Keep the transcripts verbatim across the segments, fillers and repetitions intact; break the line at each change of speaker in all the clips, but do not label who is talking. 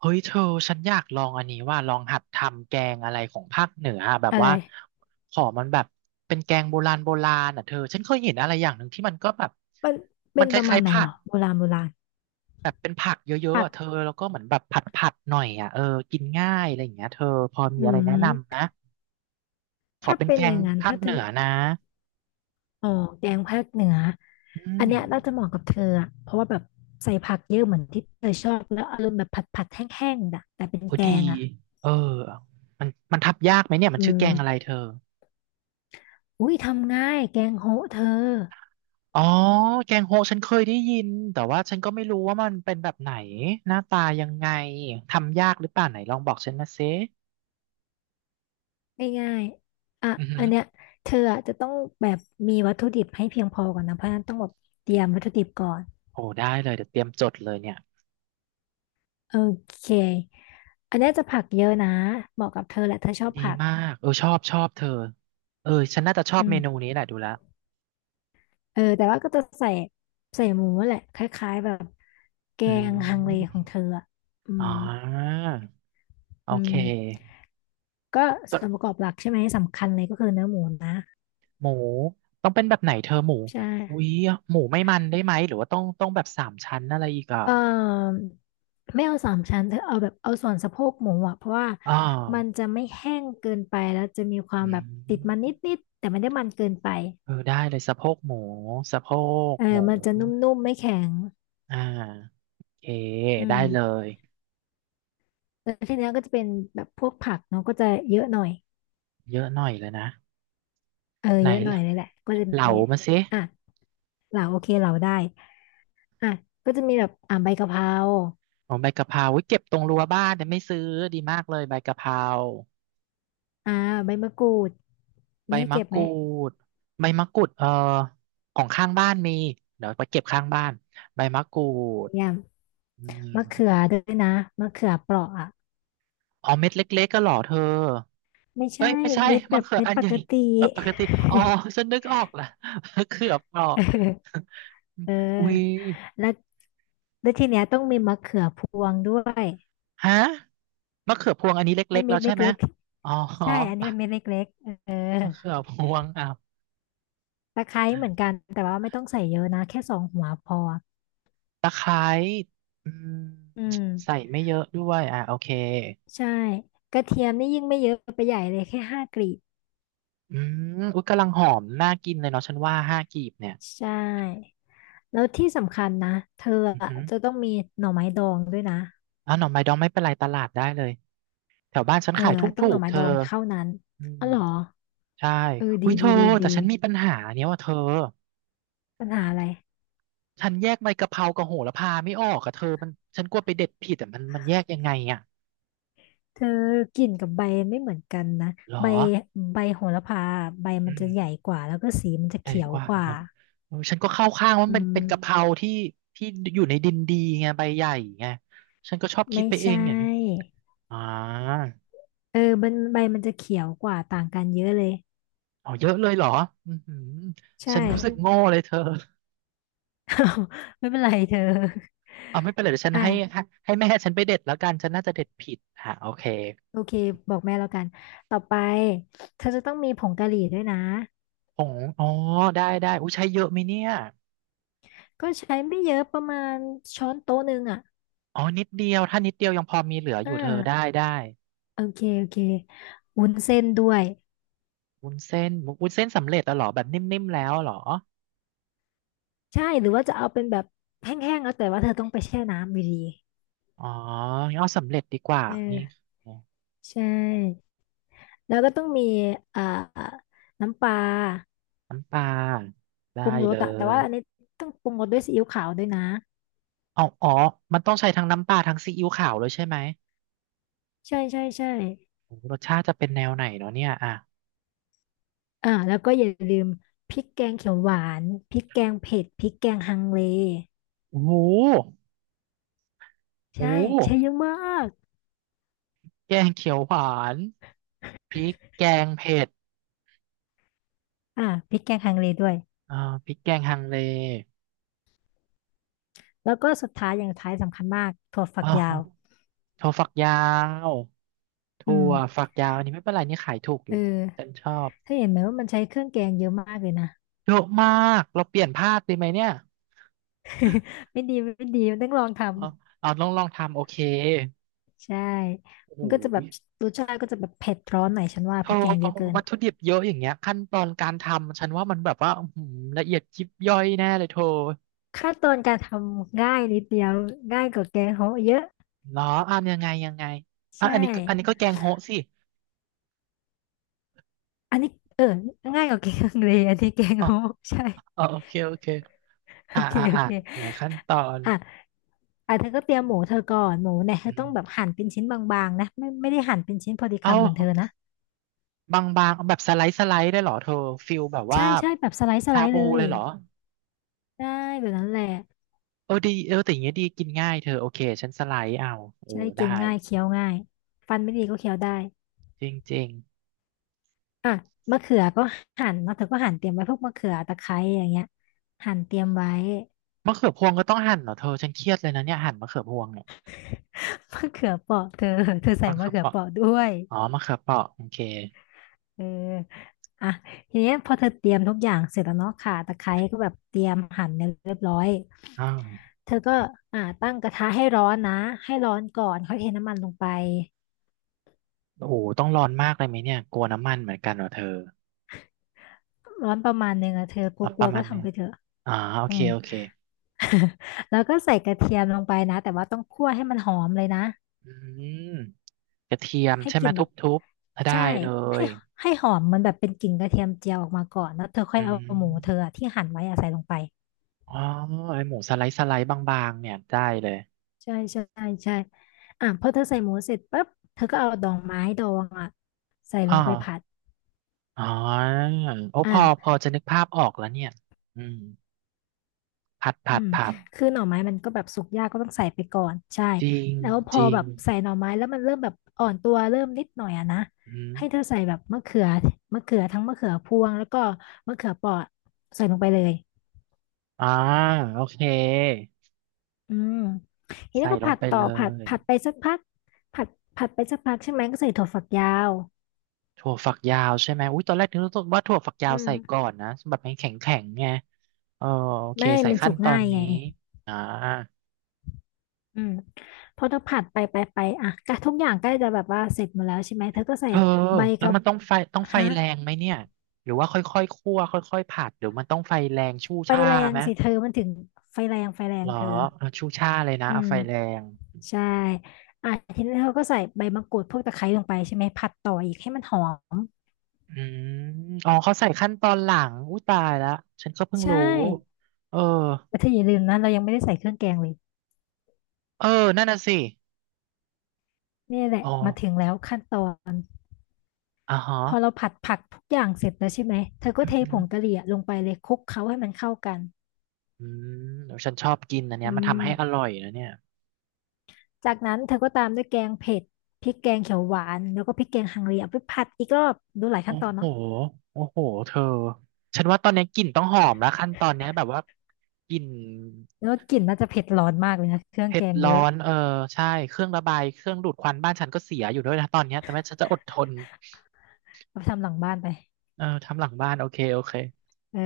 เฮ้ยเธอฉันอยากลองอันนี้ว่าลองหัดทำแกงอะไรของภาคเหนืออะแบบ
อะไร
ว่าขอมันแบบเป็นแกงโบราณโบราณอ่ะเธอฉันเคยเห็นอะไรอย่างหนึ่งที่มันก็แบบ
มัน
มั
เป็
น
น
ค
ประมา
ล้า
ณ
ยๆ
ไหน
ผั
หร
ก
อโบราณโบราณ
แบบเป็นผักเยอะๆ
ผัก
อ่ะเธอแล้วก็เหมือนแบบผัดๆหน่อยอ่ะเออกินง่ายอะไรอย่างเงี้ยเธอพอมี
อื
อะไรแนะนำ
ม
นะขอ
ถ้า
เป็น
เป็น
แก
อ
ง
ย่างนั้น
ภา
ถ้า
ค
เธ
เห
อ
นือนะ
อ๋อแกงภาคเหนือ
อื
อัน
ม
เนี้ยน่าจะเหมาะกับเธออะเพราะว่าแบบใส่ผักเยอะเหมือนที่เธอชอบแล้วอารมณ์แบบผัดผัดแห้งๆน่ะแต่เป็น
โอ้
แก
ดี
งอ่ะ
เออมันมันทบยากไหมเนี่ยมั
เอ
น
อ
ชื่อแกงอะไรเธอ
อุ้ยทำง่ายแกงโฮะเธอ
อ๋อแกงโฮะฉันเคยได้ยินแต่ว่าฉันก็ไม่รู้ว่ามันเป็นแบบไหนหน้าตายังไงทำยากหรือเปล่าไหนลองบอกฉันมาซิ
ง่ายๆอ่ะ
อือหื
อั
อ
นเนี้ยเธออะจะต้องแบบมีวัตถุดิบให้เพียงพอก่อนนะเพราะฉะนั้นต้องแบบเตรียมวัตถุดิบก่อน
โอ้ได้เลยเดี๋ยวเตรียมจดเลยเนี่ย
โอเคอันเนี้ยจะผักเยอะนะเหมาะกับเธอแหละเธอชอบ
ดี
ผัก
มากเออชอบชอบเธอเออฉันน่าจะชอ
อื
บเมนู
ม
นี้แหละดูแล้ว
เออแต่ว่าก็จะใส่ใส่หมูแหละคล้ายๆแบบแก
อื
งฮังเล
ม
ของเธออะอื
อ๋
ม
อโอ
อื
เค
มก็
จ
ส่วนประก
ด
อบหลักใช่ไหมสำคัญเลยก็คือเนื้อหมูนะ
หมูต้องเป็นแบบไหนเธอหมู
ใช่
อุ้ยหมูไม่มันได้ไหมหรือว่าต้องต้องแบบสามชั้นอะไรอีกอ่ะ
เอ่อไม่เอาสามชั้นเธอเอาแบบเอาส่วนสะโพกหมูอ่ะเพราะว่า
อ๋อ
มันจะไม่แห้งเกินไปแล้วจะมีความ
อื
แบบติดมันน
ม
ิดๆแต่ไม่ได้มันเกินไป
เออได้เลยสะโพกหมูสะโพก
เอ
ห
อ
มู
มันจะนุ่มๆไม่แข็ง
อ่าโอเค
อื
ได้
ม
เลย
แล้วทีเนี้ยก็จะเป็นแบบพวกผักเนาะก็จะเยอะหน่อย
เยอะหน่อยเลยนะ
เออ
ไหน
เยอะหน่อย
ล่ะ
เลยแหละก็จะ
เหลา
มี
มาสิ
อ่ะ เหลาโอเคเหลาได้อ่ะก็จะมีแบบอ่าใบกะเพรา
อ๋อใบกะเพราอุ๊ยเก็บตรงรั้วบ้านแต่ไม่ซื้อดีมากเลยใบกะเพรา
อ่าใบมะกรูด
ใบ
มีให้
มะ
เก็บ
ก
ไหม
รูดใบมะกรูดเออของข้างบ้านมีเดี๋ยวไปเก็บข้างบ้านใบมะกรูด
เนี่ย
อืม
มะเขือด้วยนะมะเขือเปราะอ่ะ
อ๋อเม็ดเล็กๆก็เหรอเธอ
ไม่
เอ้ย
ใช่
ไม่ใช่
เม็ดแบ
มะ
บ
เขือ
เม็ด
อัน
ป
ใหญ่
กติ
ปกติอ๋อฉันนึกออกละ มะเขือเปราะ
เออเอ
อุ้ย
อแล้วแล้วทีเนี้ยต้องมีมะเขือพวงด้วย
ฮะมะเขือพวงอันนี้
ไอ้
เล็กๆ
เม็
แล้ว
ดเ
ใช่ไหม
ล็ก
อ๋อ
ๆใช่อันนี้เป็นเม็ดเล็กๆเออ
มะเขือพวงอ้าว
ตะไคร้เหมือนกันแต่ว่าไม่ต้องใส่เยอะนะแค่สองหัวพอ
ตะไคร้อืม
อืม
ใส่ไม่เยอะด้วยอ่ะโอเค
ใช่กระเทียมนี่ยิ่งไม่เยอะไปใหญ่เลยแค่ห้ากลีบ
อืมอุ๊ยกำลังหอมน่ากินเลยเนาะฉันว่าห้ากีบเนี่ย
ใช่แล้วที่สำคัญนะเธอ
อือ
อะ
หือ
จะต้องมีหน่อไม้ดองด้วยนะ
อ้าวหน่อไม้ดองไม่เป็นไรตลาดได้เลยแถวบ้านฉัน
เออ
ขายถ
ต้อง
ู
หน่อ
กๆ
ไม้
เธ
ด
อ
องเท่านั้น
อื
อ๋
ม
อเหรอ
ใช่
เออ
อุ้
ดี
ยเธ
ดี
อ
ดี
แต่
ดี
ฉันมีปัญหาเนี้ยว่าเธอ
ปัญหาอะไร
ฉันแยกใบกะเพรากับโหระพาไม่ออกอะเธอมันฉันกลัวไปเด็ดผิดแต่มันมันแยกยังไงอะ
เธอกลิ่นกับใบไม่เหมือนกันนะ
หรอ
ใบใบโหระพาใบมั
อื
น
ม
จะใหญ่กว่าแล้วก็สีมันจะ
ใหญ่
เขียว
กว่า
กว่า
ครับเออฉันก็เข้าข้างว่า
อื
มันเป็นเป็นกะเพ
ม
ราที่ที่อยู่ในดินดีไงใบใหญ่ไงฉันก็ชอบคิด
ไม่
ไปเอง
ใช่
อย่างนี้อ่า
เออมันใบมันจะเขียวกว่าต่างกันเยอะเลย
อ๋อเยอะเลยเหรออือหือฉั
ใช่
นรู้สึกโง่เลยเธอ
ไม่เป็นไรเธอ
เอาไม่เป็นไรเดี๋ยวฉันให้
อ่ะ
ให้ให้แม่ฉันไปเด็ดแล้วกันฉันน่าจะเด็ดผิดฮะโอเค
โอเค บอกแม่แล้วกัน ต่อไปเธอจะต้องมีผงกะหรี่ด้วยนะ
ผงอ๋อได้ได้อุ้ยใช้เยอะไหมเนี่ย
ก็ใช้ไม่เยอะประมาณช้อนโต๊ะหนึ่งอ่ะ
อ๋อนิดเดียวถ้านิดเดียวยังพอมีเหลือ
อ
อยู่เธอ
่า
ได้ได้
โอเคโอเควุ้นเส้นด้วย
วุ้นเส้นวุ้นเส้นสำเร็จแล้วเหรอแบบนิ่มๆแล้วเหรอ
ใช่หรือว่าจะเอาเป็นแบบแห้งๆแล้วแต่ว่าเธอต้องไปแช่น้ำอยู่ดี
อ๋องั้นเอาสำเร็จดีกว่า
เ
นี่
ออใช่แล้วก็ต้องมีอ่าน้ำปลา
น้ำปลาได้
ปรุงร
เล
สอะแต่
ย
ว่าอันนี้ต้องปรุงรสด้วยซีอิ๊วขาวด้วยนะ
อ๋ออ๋อมันต้องใช้ทั้งน้ำปลาทั้งซีอิ๊วขาวเลยใช่ไหม
ใช่ใช่ใช่
โอ้โหรสชาติจะเป็นแนวไหนเนาะเนี่ยอ่ะ
อ่าแล้วก็อย่าลืมพริกแกงเขียวหวานพริกแกงเผ็ดพริกแกงฮังเล
โอ้โหโอ้
ใช่
โห
ใช้เยอะมาก
แกงเขียวหวานพริกแกงเผ็ด
อ่าพริกแกงฮังเลด้วย
อ่าพริกแกงฮังเล
แล้วก็สุดท้ายอย่างสุดท้ายสำคัญมากถั่วฝั
อ๋
กยาว
อถั่วฝักยาว
อื
ถั่
ม
วฝักยาวอันนี้ไม่เป็นไรนี่ขายถูกอ
เอ
ยู่ฉัน
อ
ชอบ
เธอเห็นไหมว่ามันใช้เครื่องแกงเยอะมากเลยนะ
เยอะมากเราเปลี่ยนภาพดีไหมเนี่ย
ไม่ดีไม่ดีมันต้องลองท
เอาเอาลองลองทำโอเค
ำใช่
โอ้โ
มันก็จะแบ
ห
บรสชาติก็จะแบบเผ็ดร้อนหน่อยฉันว่า
เธ
พ
อ
ริกแกงเยอะเกิน
วัตถุดิบเยอะอย่างเงี้ยขั้นตอนการทำฉันว่ามันแบบว่าอื้อหือละเอียดยิบย่อยแน่เลยเธอ
ขั้นตอนการทำง่ายนิดเดียวง่ายกว่าแกงโฮะเยอะ
เหรออ่ะยังไงยังไงอ่ะ
ใช่
อันนี้ก็อันนี้ก็แกงโฮะสิ
อันนี้เออง่ายกว่าแกงฮังเลอันนี้แกง
อ๋อ
โฮะ ใช่
อ๋อโอเคโอเค
โอ
อ่า
เค
อ่า
โอ
อ่า
เค
ไหนขั้นตอน
อ่ะ อ่ะเธอก็เตรียมหมูเธอก่อนหมูเนี่ยเธ
อื
อ
ม
ต้องแบบหั่นเป็นชิ้นบางๆนะไม่ไม่ได้หั่นเป็นชิ้นพอดี
เอ
คำเหมือนเธอนะ
าบางๆเอาแบบสไลด์สไลด์ได้เหรอเธอฟิลแบบว่า
ใช่ใช่แบบสไลด์สไล
ชา
ด์
บู
เลย
เลยเหรอ
ได้แบบนั้นแหละ
เออดีเออแต่อย่างเงี้ยดีกินง่ายเธอโอเคฉันสไลด์เอาเออ
จะได้
ได้
กินง่ายเคี้ยวง่ายฟันไม่ดีก็เคี้ยวได้
จริง
อ่ะมะเขือก็หั่นเนาะเธอก็หั่นเตรียมไว้พวกมะเขือตะไคร้อย่างเงี้ยหั่นเตรียมไว้
ๆมะเขือพวงก็ต้องหั่นเหรอเธอฉันเครียดเลยนะเนี่ยหั่นมะเขือพวงเนี่ย
มะเขือเปราะเธอเธอใส่
มะเขื
มะ
อ
เขื
เป
อ
ราะ
เปราะด้วย
อ๋อมะเขือเปราะโอเค
เอออ่ะทีเนี้ยพอเธอเตรียมทุกอย่างเสร็จแล้วเนาะข่าตะไคร้ก็แบบเตรียมหั่นเนี่ยเรียบร้อย
อ้าว
เธอก็อ่าตั้งกระทะให้ร้อนนะให้ร้อนก่อนค่อยเทน้ำมันลงไป
โอ้โหต้องร้อนมากเลยไหมเนี่ยกลัวน้ำมันเหมือนกันเหรอเธอ
ร้อนประมาณหนึ่งอะเธอก
เอาป
ลัว
ระ
ๆ
มา
ก็
ณนี้
ทำไปเถอะ
อ๋อโอ
อื
เค
ม
โอเค
แล้วก็ใส่กระเทียมลงไปนะ แต่ว่าต้องคั่วให้มันหอมเลยนะ
อืมกระเทียม
ให้
ใช่
ก
ไหม
ลิ่น
ท
แบบ
ุบๆถ้าได้
ใช่
เล
ให้
ย
ให้หอมมันแบบเป็นกลิ่นกระเทียมเจียวออกมาก่อนแล้วเธอค่อ
อื
ยเอา
ม
หมูเธออะที่หั่นไว้อะใส่ลงไป
อ๋อไอหมูสไลด์สไลด์บางๆเนี่ยได้เลย
ใช่ใช่ใช่ อ่ะพอเธอใส่หมูเสร็จปั๊บเธอก็เอาดองไม้ดองอ่ะใส่ล
อ๋อ
งไปผัด
อ๋อโอ้พอพ
อ่ะ
อจะนึกภาพออกแล้วเนี่ยอืมผัดผั
อื
ด
ม
ผัด
คือหน่อไม้มันก็แบบสุกยากก็ต้องใส่ไปก่อนใช่
จริง
แล้วพ
จ
อ
ริง
แบบใส่หน่อไม้แล้วมันเริ่มแบบอ่อนตัวเริ่มนิดหน่อยอะนะ
อืม
ให้เธอใส่แบบมะเขือมะเขือทั้งมะเขือพวงแล้วก็มะเขือเปราะใส่ลงไปเลย
อ่าโอเค
อืมที
ใส่
นี้ก็
ลง
ผัด
ไป
ต่อ
เล
ผัด
ย
ผัดไปสักพักผัดผัดไปสักพักใช่ไหมก็ใส่ถั่วฝักยาว
ถั่วฝักยาวใช่ไหมอุ้ยตอนแรกนึกว่าถั่วฝักยา
อื
ว
ม
ใส่ก่อนนะแบบมันแข็งแข็งไงเออโอเค
ไม่
ใส่
มัน
ขั้
สุ
น
ก
ตอ
ง่า
น
ยไง
นี้อ่า
อืมพอเธอผัดไปไปไปอ่ะก็ทุกอย่างใกล้จะแบบว่าเสร็จหมดแล้วใช่ไหมเธอก็ใส่
เธอ
ใบ
แล้ว
กับ
มันต้องไฟต้องไฟ
ฮะ
แรงไหมเนี่ยหรือว่าค่อยๆคั่วค่อยๆผัดหรือมันต้องไฟแรงชู่
ไฟ
ช่า
แรง
ไหม
สิเธอมันถึงไฟแรงไฟแร
เห
ง
รอ
เธอ
เอาชู่ช่าเลยนะ
อื
เอา
ม
ไฟแรง
ใช่อ่ะทีนี้เธอก็ใส่ใบมะกรูดพวกตะไคร้ลงไปใช่ไหมผัดต่ออีกให้มันหอม
อืมอ๋อเขาใส่ขั้นตอนหลังอุ้ยตายแล้วฉันก็เพิ่ง
ใช่
รู้เออ
แต่เธออย่าลืมนะเรายังไม่ได้ใส่เครื่องแกงเลย
เออนั่นน่ะสิ
นี่แหละ
อ๋อ
มาถึงแล้วขั้นตอน
อ่าฮะ
พอเราผัดผักทุกอย่างเสร็จแล้วใช่ไหมเธอก็
อืม
เท
อื
ผ
อ
งกะหรี่อะลงไปเลยคลุกเคล้าให้มันเข้ากัน
อืมเดี๋ยวฉันชอบกินอันเนี้
อื
ยมันทำให้อ
ม
ร่อยนะเนี่ย
จากนั้นเธอก็ตามด้วยแกงเผ็ดพริกแกงเขียวหวานแล้วก็พริกแกงฮังเลเอาไปผัดอีกรอบดูหลาย
โอ้
ขั้นตอน
โห
เนาะ
โอ้โหเธอฉันว่าตอนนี้กลิ่นต้องหอมแล้วขั้นตอนเนี้ยแบบว่ากลิ่น
แล้วก็กลิ่นน่าจะเผ็ดร้อนมากเลยนะเครื่อง
เผ็
แก
ด
ง
ร้
เย
อ
อะ
นเออใช่เครื่องระบายเครื่องดูดควันบ้านฉันก็เสียอยู่ด้วยนะตอนเนี้ยแต่แม่ฉันจะอดทน
เอาไปทำหลังบ้านไป
เออทำหลังบ้านโอเคโอเค
เออ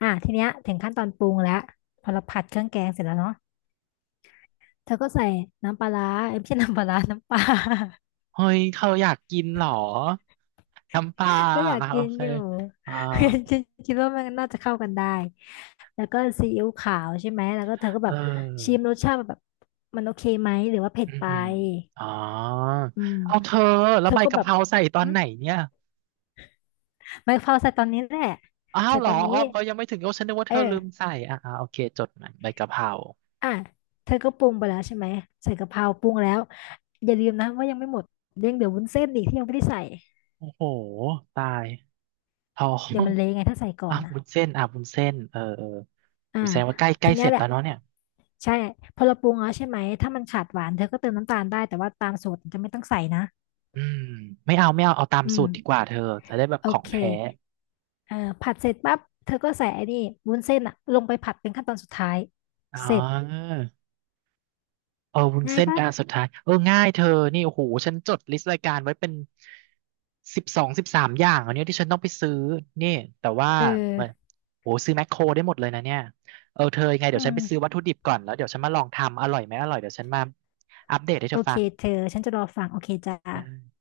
อ่ะทีเนี้ยถึงขั้นตอนปรุงแล้วพอเราผัดเครื่องแกงเสร็จแล้วเนาะเธอก็ใส่น้ำปลาร้าเอ้ยไม่ใช่น้ำปลาร้า น้ำปลา
เฮ้ยเธออยากกินเหรอน้ำปลา
ก็อยาก
อ่ะโอ
กิน
เค
อยู่
อ่า
ฉันคิดว่ามันน่าจะเข้ากันได้แล้วก็ซีอิ๊วขาวใช่ไหมแล้วก็เธอก็
เ
แบบชิม
ออ
รสชาติแบบมันโอเคไหมหรือว่าเผ็ด
อืม
ไป
อืมอ๋อ
อืม
เอาเธอแล้
เธ
ว
อ
ใบ
ก็
กะ
แบ
เพ
บ
ราใส่ตอน
หึ
ไหนเนี่ย
ไมาเฝ้าใส่ตอนนี้แหละ
อ้าว
ใส่
เหร
ต
อ
อน
อ๋อ
นี้
เขายังไม่ถึงโอ้ฉันนึกว่า
เอ
เธ
อ
อลืมใส่ออ่าโอเคจดหมายใบกะเพรา
อ่ะเธอก็ปรุงไปแล้วใช่ไหมใส่กะเพราปรุงแล้วอย่าลืมนะว่ายังไม่หมดเรื่องเดี๋ยววุ้นเส้นอีกที่ยังไม่ได้ใส่
โหตาย ท้อง
เดี๋ยวมันเละไงถ้าใส่ก่อ
อ่ะ
นอ่ะ
วุ้นเส้นอ่ะวุ้นเส้นเออเออ
อ่า
วุ้นเส้นว่าใกล้ใกล้
ที
เส
เนี้ย
ร็จ
แห
แล้
ละ
วเนาะเนี่ย
ใช่พอเราปรุงแล้วใช่ไหมถ้ามันขาดหวานเธอก็เติมน้ำตาลได้แต่ว่าตามสูตรจะไม่ต้องใส่นะ
อืมไม่เอาไม่เอาเอาตาม
อื
สู
ม
ตรดีกว่าเธอจะได้แบบ
โอ
ของ
เค
แท้
เอ่อผัดเสร็จปั๊บเธอก็ใส่ไอ้นี่วุ้นเส้นอ่ะลงไปผัดเป็นขั้นตอนสุดท้าย
อ๋อ
เสร็จ
เออวุ้น
ง่าย
เส้น
ปะ
เป็นอันสุดท้ายเออง่ายเธอนี่โอ้โหฉันจดลิสต์รายการไว้เป็นสิบสองสิบสามอย่างอันเนี้ยที่ฉันต้องไปซื้อนี่แต่ว่า
เออ
เหมือนโอ้โหซื้อแมคโครได้หมดเลยนะเนี่ยเออเธอยังไงเดี๋
อื
ยวฉัน
ม
ไปซื้อวัตถุดิบก่อนแล้วเดี๋ยวฉันมาลองทำอร่อยไหมอร่อยเดี๋ยวฉันมาอัปเดตให้เธ
โอ
อ
เค
ฟัง
เธอฉันจะรอฟังโอเคจ้า
ได้